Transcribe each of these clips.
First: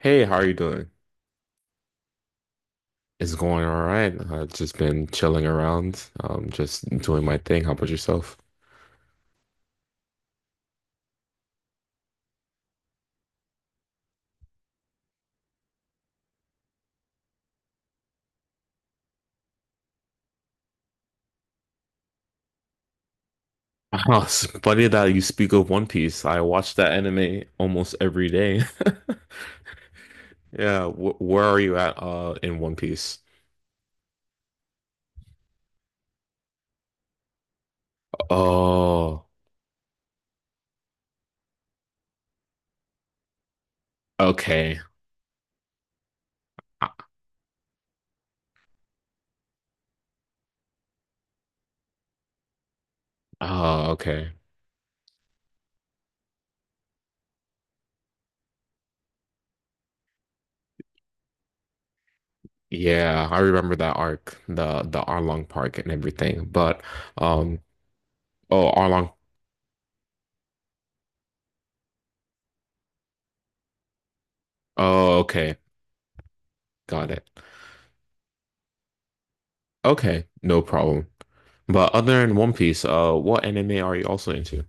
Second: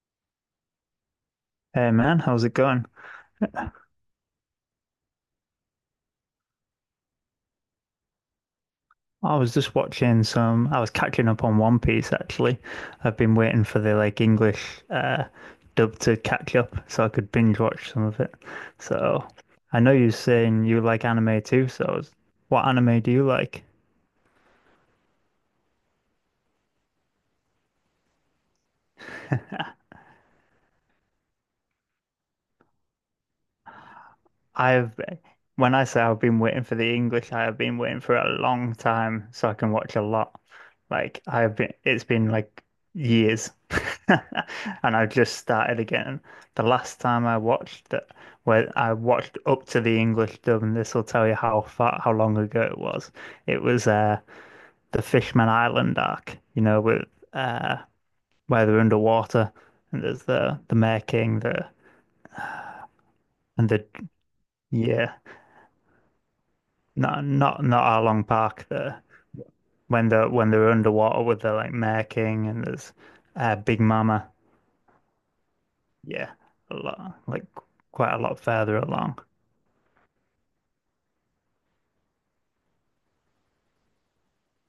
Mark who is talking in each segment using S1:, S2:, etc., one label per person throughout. S1: Hey, how are you doing?
S2: Hey man, how's it going?
S1: It's going all right. I've just been chilling around, just doing my thing. How about yourself?
S2: I was just watching some, I was catching up on One Piece actually. I've been waiting for the like English dub to catch up so I could binge watch some of it. So I know you're saying you like anime too, so what anime do you like?
S1: Oh, it's funny that you speak of One Piece. I watch that anime almost every day. Yeah, wh where are you at, in One Piece?
S2: I have, when I say I've been waiting for the English, I have been waiting for a long
S1: Oh,
S2: time so I can watch a lot. Like I have been, it's been like years,
S1: okay.
S2: and I've just started again. The last time I watched that, where I watched up to the English dub, and this will tell you how far, how long ago it was. It was
S1: Oh, okay.
S2: the Fishman Island arc, you know, with uh where they're underwater and there's the Mer King, the
S1: Yeah, I
S2: and
S1: remember
S2: the
S1: that arc, the
S2: yeah.
S1: Arlong Park and everything. But
S2: Not
S1: um,
S2: not not Arlong Park
S1: oh,
S2: there.
S1: Arlong.
S2: When they're underwater with the like Mare King and there's Big Mama.
S1: Oh, okay,
S2: Yeah, a
S1: got
S2: lot
S1: it.
S2: like quite a lot further along.
S1: Okay, no problem. But other than One Piece, what anime are you also into?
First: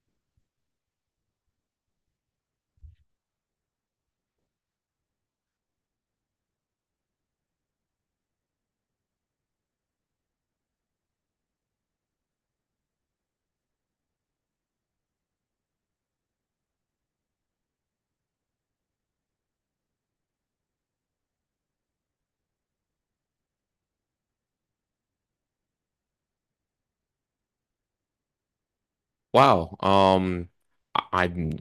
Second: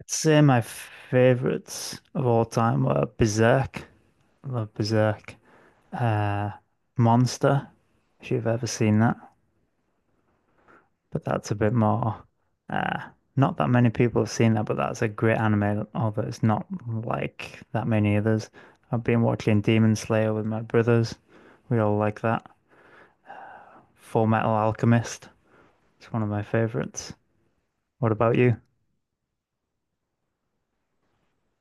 S2: I'd say my favorites of all time were Berserk. I love Berserk. Uh, Monster, if you've ever seen that. But that's a bit more. Uh, Not that many people have seen that, but that's a great anime, although it's not like that many others. I've been watching Demon Slayer with my brothers. We all like that. Full Metal Alchemist. It's one of my favorites. What about you?
S1: Wow. I- I'm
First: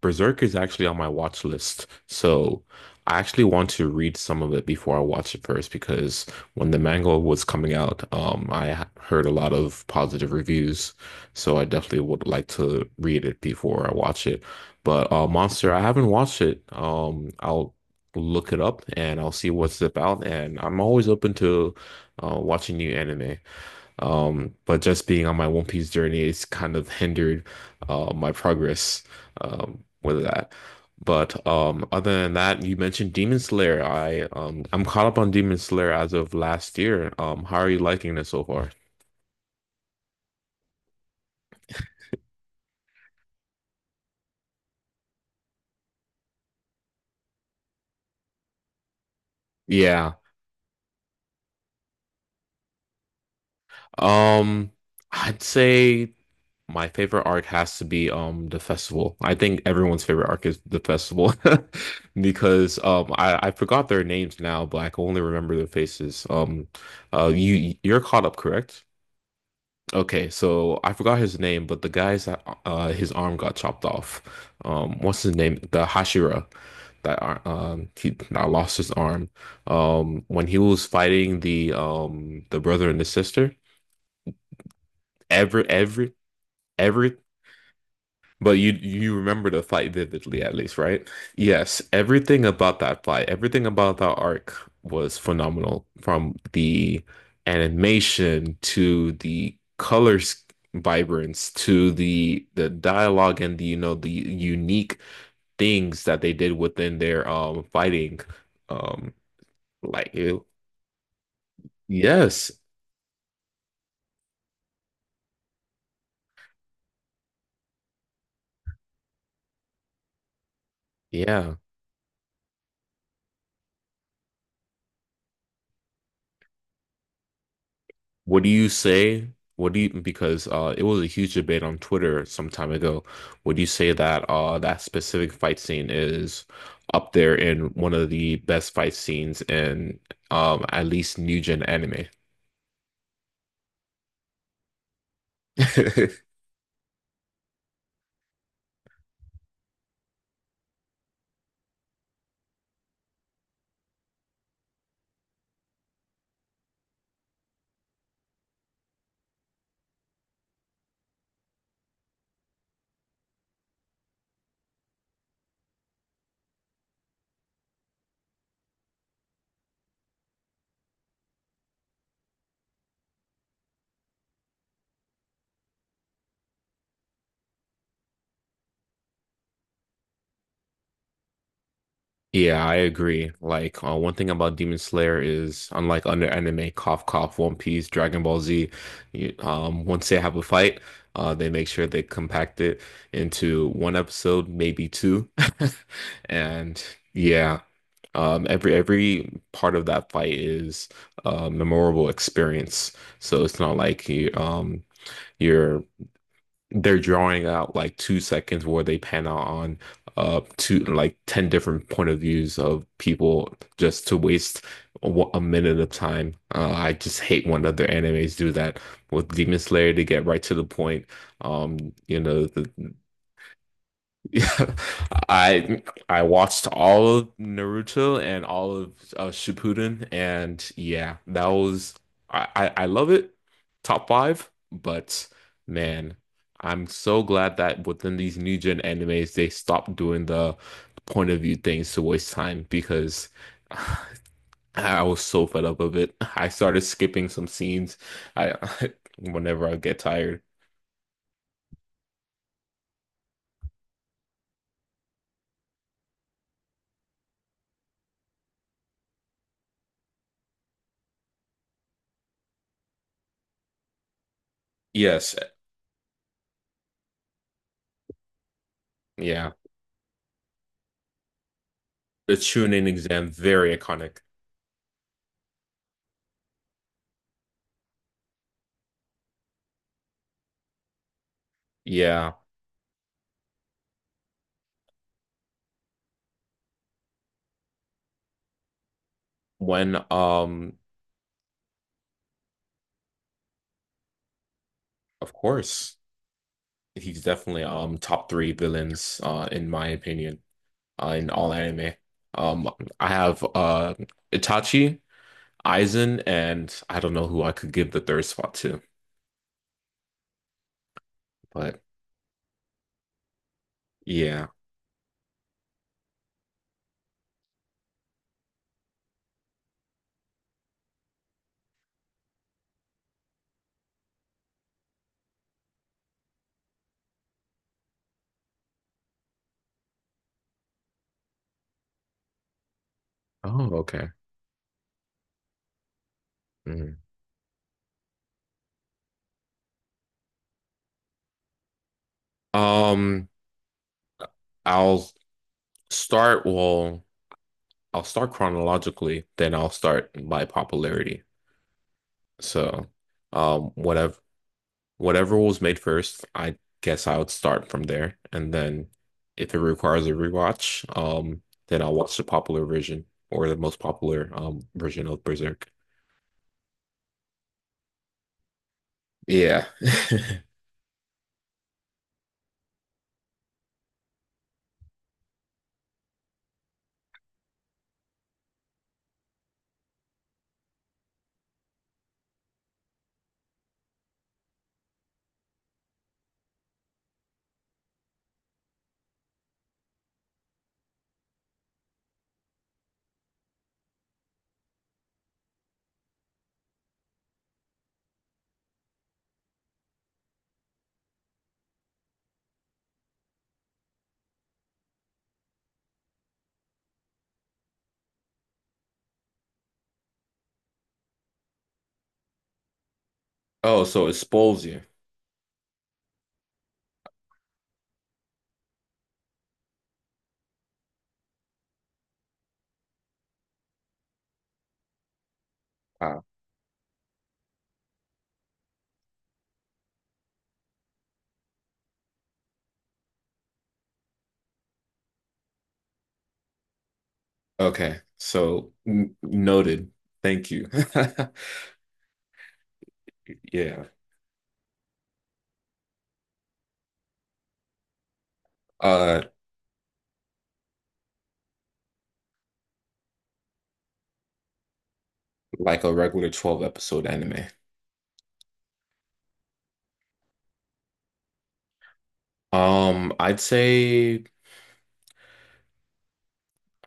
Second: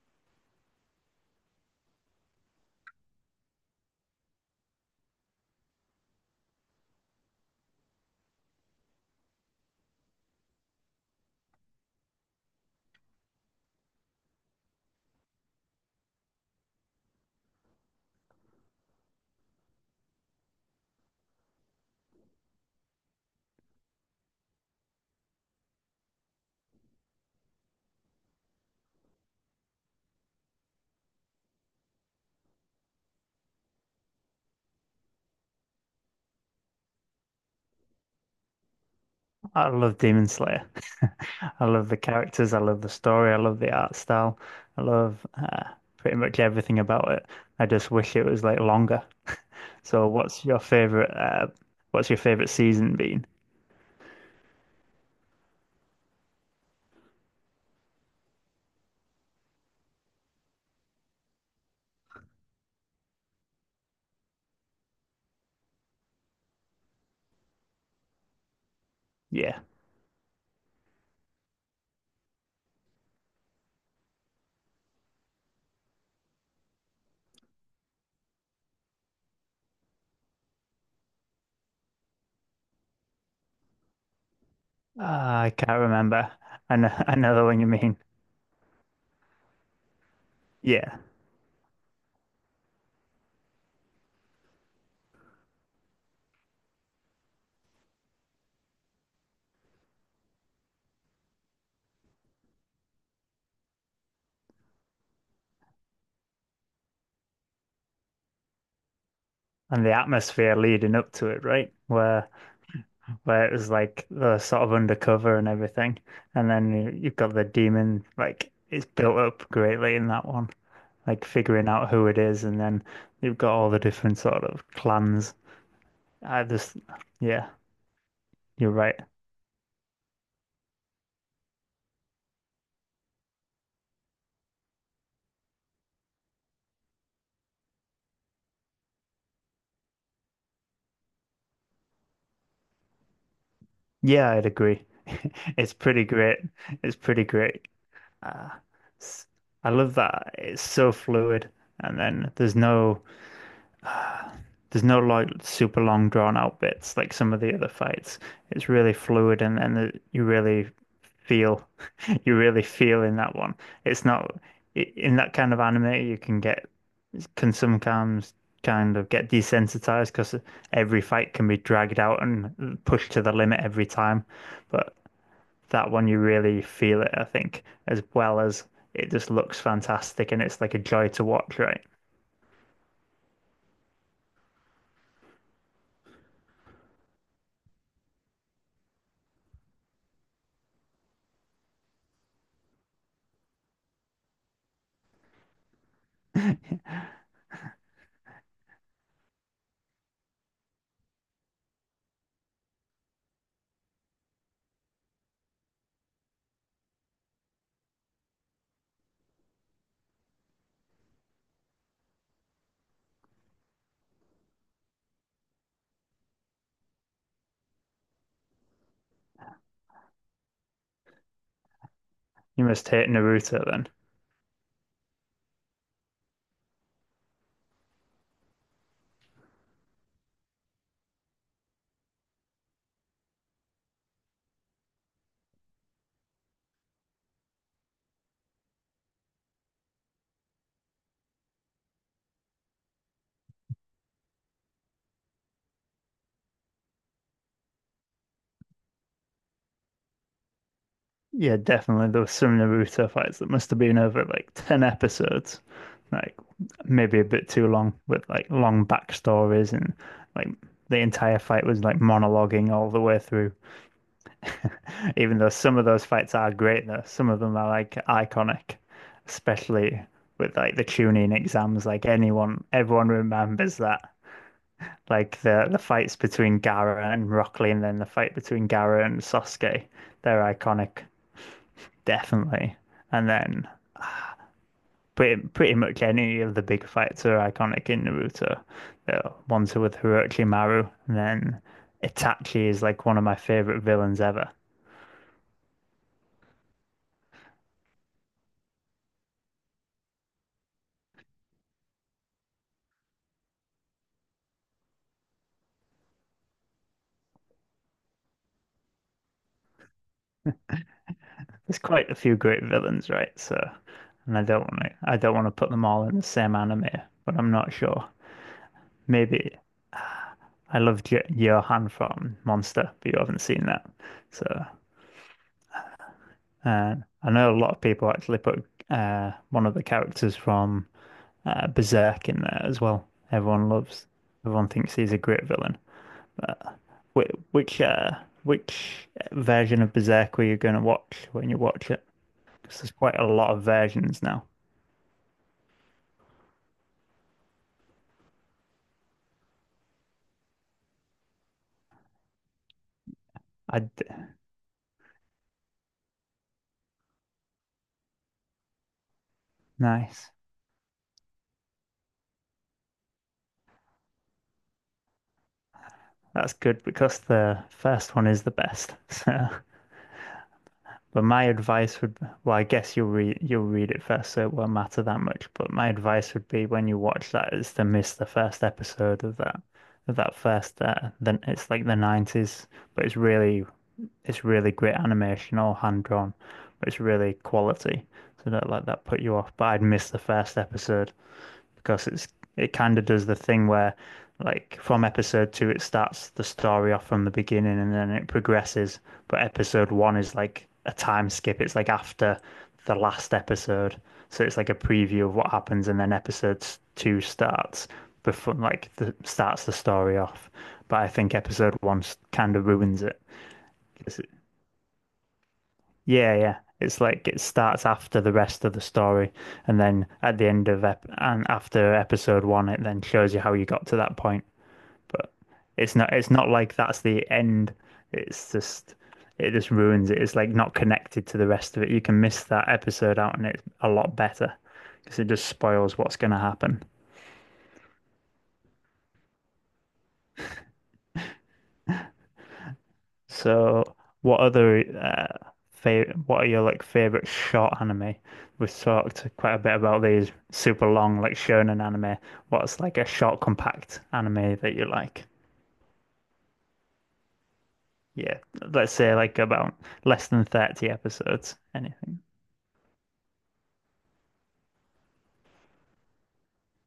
S1: Berserk is actually on my watch list, so I actually want to read some of it before I watch it first because when the manga was coming out, I heard a lot of positive reviews, so I definitely would like to read it before I watch it. But Monster, I haven't watched it. I'll look it up and I'll see what's about, and I'm always open to watching new anime. But just being on my One Piece journey is kind of hindered my progress with that. But other than that, you mentioned Demon Slayer. I'm caught up on Demon Slayer as of last year. How are you liking it so far?
S2: I love Demon Slayer. I love the characters. I love the story. I love the art style. I love pretty much everything about it. I just wish it was like longer. So,
S1: Yeah.
S2: what's your favorite? What's your favorite season been?
S1: Um, I'd say. My favorite arc has to be the festival. I think everyone's favorite arc is the festival because I forgot their names now, but I can only remember their faces. You're caught up, correct?
S2: Yeah.
S1: Okay, so I forgot his name, but the guy's that his arm got chopped off. What's his name? The Hashira that he that lost his arm. When he was fighting the brother and the sister,
S2: Ah, I
S1: every
S2: can't
S1: every
S2: remember. I
S1: every
S2: know the one you mean.
S1: but you remember the fight vividly, at least,
S2: Yeah.
S1: right? Yes, everything about that fight, everything about that arc was phenomenal, from the animation to the colors vibrance to the dialogue and the you know the unique things that they did within their fighting um
S2: And the
S1: like it,
S2: atmosphere leading up to it, right?
S1: yes
S2: Where it was like the sort of undercover and everything. And then you've got the demon, like it's built up greatly in that one. Like
S1: yeah
S2: figuring out who it is and then you've got all the different sort of clans. I just yeah,
S1: what do you
S2: you're right.
S1: say? What do you because it was a huge debate on Twitter some time ago. Would you say that that specific fight scene is up there in one of the best fight scenes in at least new gen anime?
S2: Yeah, I'd agree. It's pretty great. It's pretty great. Uh, s- I love that. It's so fluid. And then there's no like super long drawn out bits like some of the other fights. It's really fluid and you really feel you really feel in that one. It's not in that kind of anime you can get can sometimes kind of get desensitized because every fight can be dragged out and pushed to the limit every time. But that one you really feel it, I think, as well as it just looks fantastic and it's like a joy to watch, right?
S1: Yeah, I agree. Like, one thing about Demon Slayer is, unlike other anime, cough, cough, One Piece, Dragon Ball Z, once they have a fight, they make sure they compact it into one episode, maybe two. And yeah, every part of that fight is a memorable experience. So it's not like you, you're they're drawing out like 2 seconds where they pan out on two like 10 different point of views of people just to waste a, a minute of time. I just hate when other animes do that with Demon Slayer to get right to the point. Um, you know,
S2: You
S1: the
S2: must hate Naruto then.
S1: yeah, I I watched all of Naruto and all of Shippuden, and yeah, that was I love it, top five. But man, I'm so glad that within these new gen animes they stopped doing the point of view things to waste time because I was so fed up of it. I started skipping some scenes. I whenever I get tired.
S2: Yeah, definitely. There was some Naruto fights that must have been over like 10 episodes, like maybe a bit too long, with like long backstories and like the entire fight was like monologuing all the way through.
S1: Yes,
S2: Even though some of those fights are great, though, some of them are like iconic,
S1: yeah,
S2: especially with like the tuning exams. Like
S1: the
S2: anyone,
S1: Chunin
S2: everyone
S1: exam very
S2: remembers that.
S1: iconic.
S2: Like the fights between Gaara and Rock Lee, and then the fight between Gaara and Sasuke, they're iconic,
S1: Yeah,
S2: definitely. And then pretty much any of the big fights are iconic in Naruto. The ones
S1: when
S2: with Orochimaru, and then Itachi is like one of my favorite villains ever.
S1: of course he's definitely top three villains in my opinion in all anime. Um I have Itachi, Aizen, and I don't know who I could give the third spot to,
S2: There's
S1: but
S2: quite a few great villains, right? So, and
S1: yeah.
S2: I don't want to put them all in the same anime, but I'm not sure. Maybe I loved Johan from Monster, but you haven't seen that, so. Uh, I know a lot of people actually put one of the characters from Berserk in there as well. Everyone
S1: Oh,
S2: loves.
S1: okay.
S2: Everyone thinks he's a great villain.
S1: Mm.
S2: Which which, uh, which version of Berserk were you going to watch when you watch it? Because there's quite a
S1: Um
S2: lot of versions now.
S1: I'll start I'll start chronologically, then I'll start by popularity. So um
S2: I d-
S1: whatever whatever was made first, I guess I would start from there. And then if it requires a
S2: Nice.
S1: rewatch, then I'll watch the popular version or the most popular version of Berserk.
S2: That's good because the first one is the best. So,
S1: Yeah.
S2: but my advice would, well, I guess you'll read it first, so it won't matter that much. But my advice would be when you watch that is to miss the first episode of that first then it's like the 90s, but it's really great animation, all hand drawn, but it's really quality. So don't let that put you off. But I'd miss the first episode because it's it kind of does the thing where like from episode two it starts the story off from the beginning and then it progresses. But episode one is like a time skip. It's like after the last episode. So it's like a preview of what happens and then episode two starts before like the starts the story off. But I think episode one kind of ruins it.
S1: Oh, so it
S2: It's,
S1: spoils you.
S2: yeah, yeah. It's like it starts after the rest of the story, and then at the end of ep and after episode one, it then shows you how you got to that point. But
S1: Wow.
S2: it's not like that's the end. It's just it just ruins it. It's like not connected to the rest of it. You can miss that episode out, and it's a lot better because it just spoils what's going to happen.
S1: Okay. So n noted. Thank you. Yeah.
S2: So, what other favorite? What are your like favorite short anime? We've
S1: Uh,
S2: talked quite a bit about these super long like shonen anime. What's like a short, compact anime that you like?
S1: like a regular 12 episode anime.
S2: Yeah, let's say like about less than 30 episodes. Anything?
S1: I'd say.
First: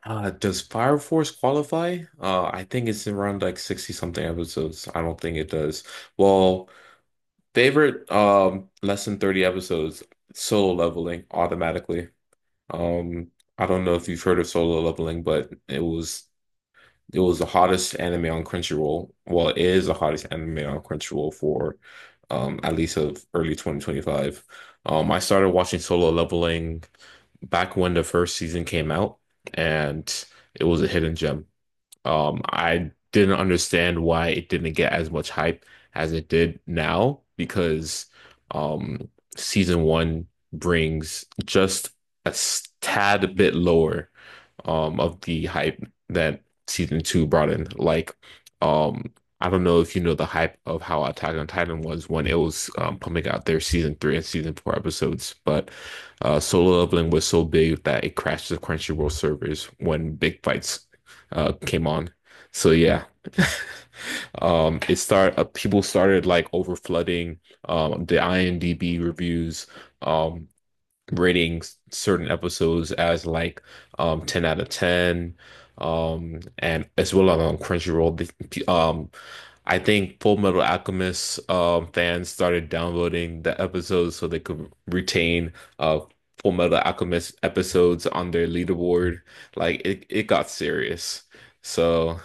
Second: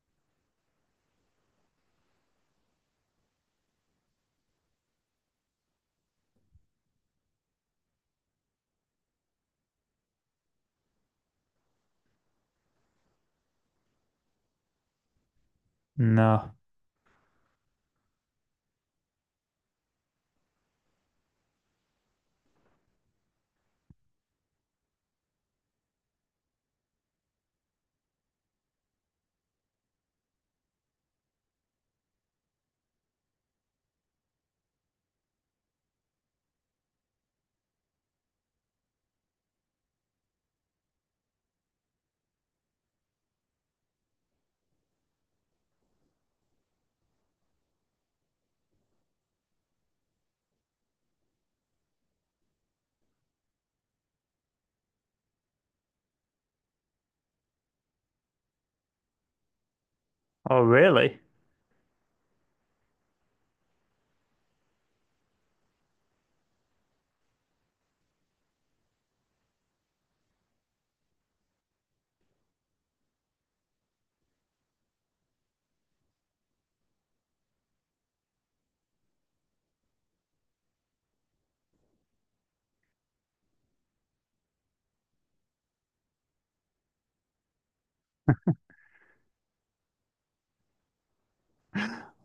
S1: Does Fire Force qualify? I think it's around like 60 something episodes. I don't think it does. Well, favorite less than 30 episodes, solo leveling automatically. Um, I don't know if you've heard of solo leveling, but
S2: No.
S1: it was the hottest anime on Crunchyroll. Well, it is the hottest anime on Crunchyroll for at least of early 2025. I started watching Solo Leveling back when the first season came out, and it was a hidden gem. I didn't understand why it didn't get as much hype as it did now because um, season one brings just a tad bit lower of the hype that season two brought in. Like, um, I don't know if you know the hype of how Attack on Titan was when it was pumping out their season three and season four episodes, but Solo Leveling was so big that it crashed the Crunchyroll servers when big
S2: Oh,
S1: fights
S2: really?
S1: came on. So yeah, it start people started like over flooding the IMDb reviews. Um, rating certain episodes as like 10 out of 10 and as well on Crunchyroll I think Full Metal Alchemist fans started downloading the episodes so they could retain uh, Full Metal Alchemist episodes on their leaderboard. It got serious. So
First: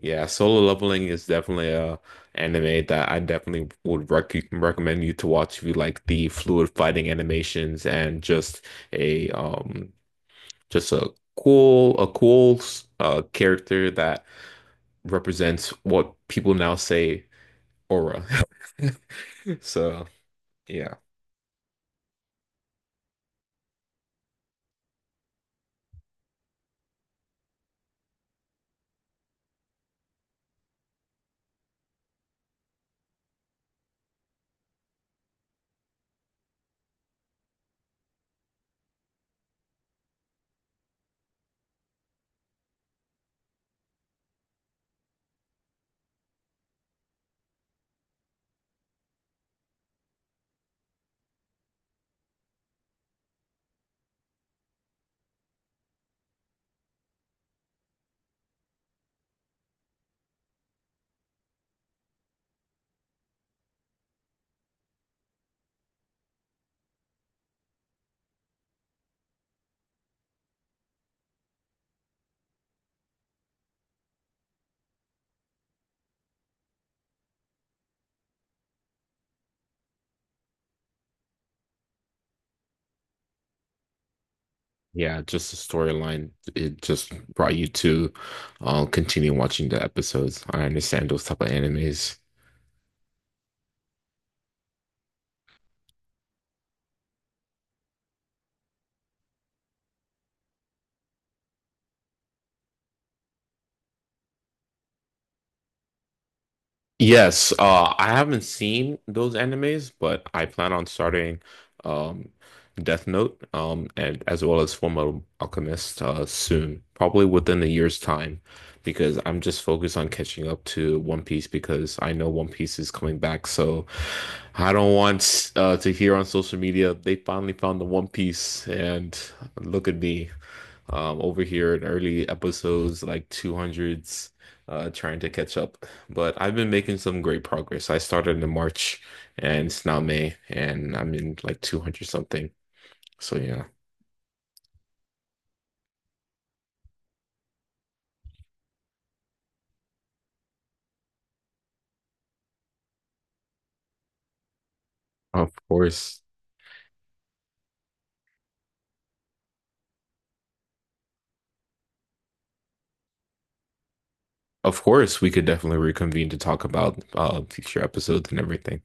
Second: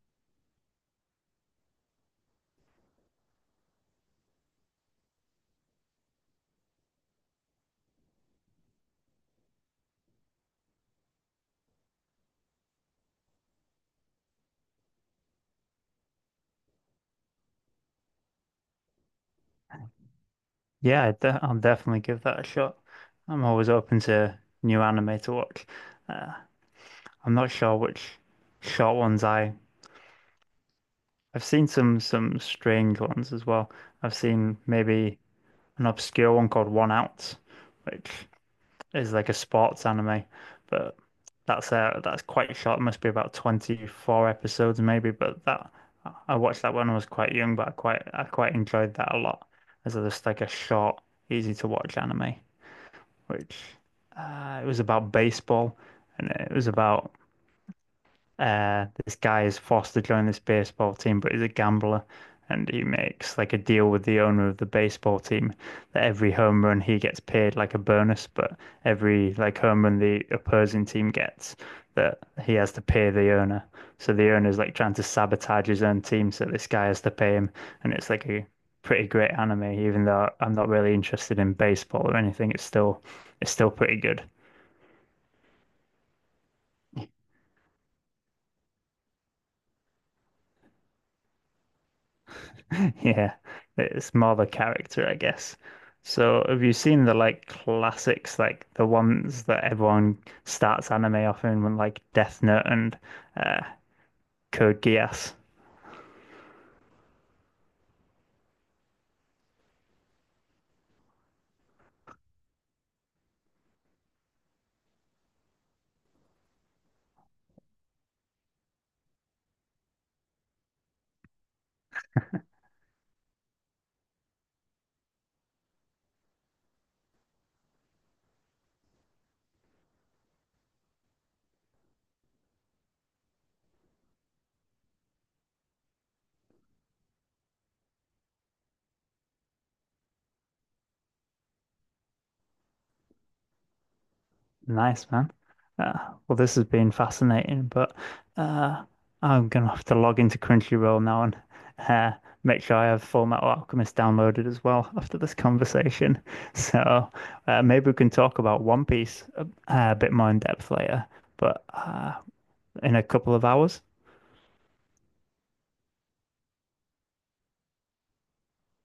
S1: yeah, Solo Leveling is definitely a anime that I definitely would recommend you to watch if you like the fluid fighting animations and just a um a cool character that represents what people now say aura. So yeah,
S2: I'll definitely give that a shot. I'm always open to new anime to watch. Uh, I'm not sure which short ones I've seen some strange ones as well. I've seen maybe an obscure one called One Out, which is like a sports anime, but that's quite short. It must be about 24 episodes maybe, but that I watched that when I was quite young, but I quite enjoyed that a lot as just like a short, easy to watch anime, which it was about baseball and it was about this guy is forced to join this baseball team, but he's a gambler. And he makes like a deal with the owner of the baseball team that every home run he gets paid like a bonus, but every like home run the opposing team gets that he has to pay the owner. So the owner's like trying to sabotage his own team, so this guy has to pay him. And it's like a pretty great anime, even though I'm not really interested in baseball or anything, it's still pretty good.
S1: yeah, just the storyline. It just brought you to continue watching the episodes. I understand those type of animes.
S2: Yeah, it's more the character, I guess. So, have you seen the like classics, like the ones that everyone starts anime off in, when, like Death Note and uh, Code Geass?
S1: Yes, I haven't seen those animes, but I plan on starting um, Death Note and as well as Fullmetal Alchemist soon, probably within a year's time, because I'm just focused on catching up to One Piece because I know One Piece is coming back. So I don't want to hear on social media they finally found the One Piece, and look at me over here in early episodes like 200s trying to catch up. But I've been making some great progress. I started in March and it's now May and I'm in like 200 something. So yeah,
S2: Nice, man. Uh, well, this has been fascinating, but uh, I'm gonna have to log into Crunchyroll now and uh, make sure I have Full Metal Alchemist downloaded as well after this
S1: of
S2: conversation.
S1: course.
S2: So, maybe we can talk about One Piece a bit more in depth later. But in a couple of hours.
S1: Of course, we could definitely reconvene to talk about future episodes and everything.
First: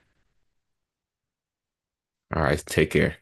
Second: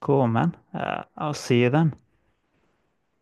S2: Cool, man. I'll see you then.
S1: All right, take care.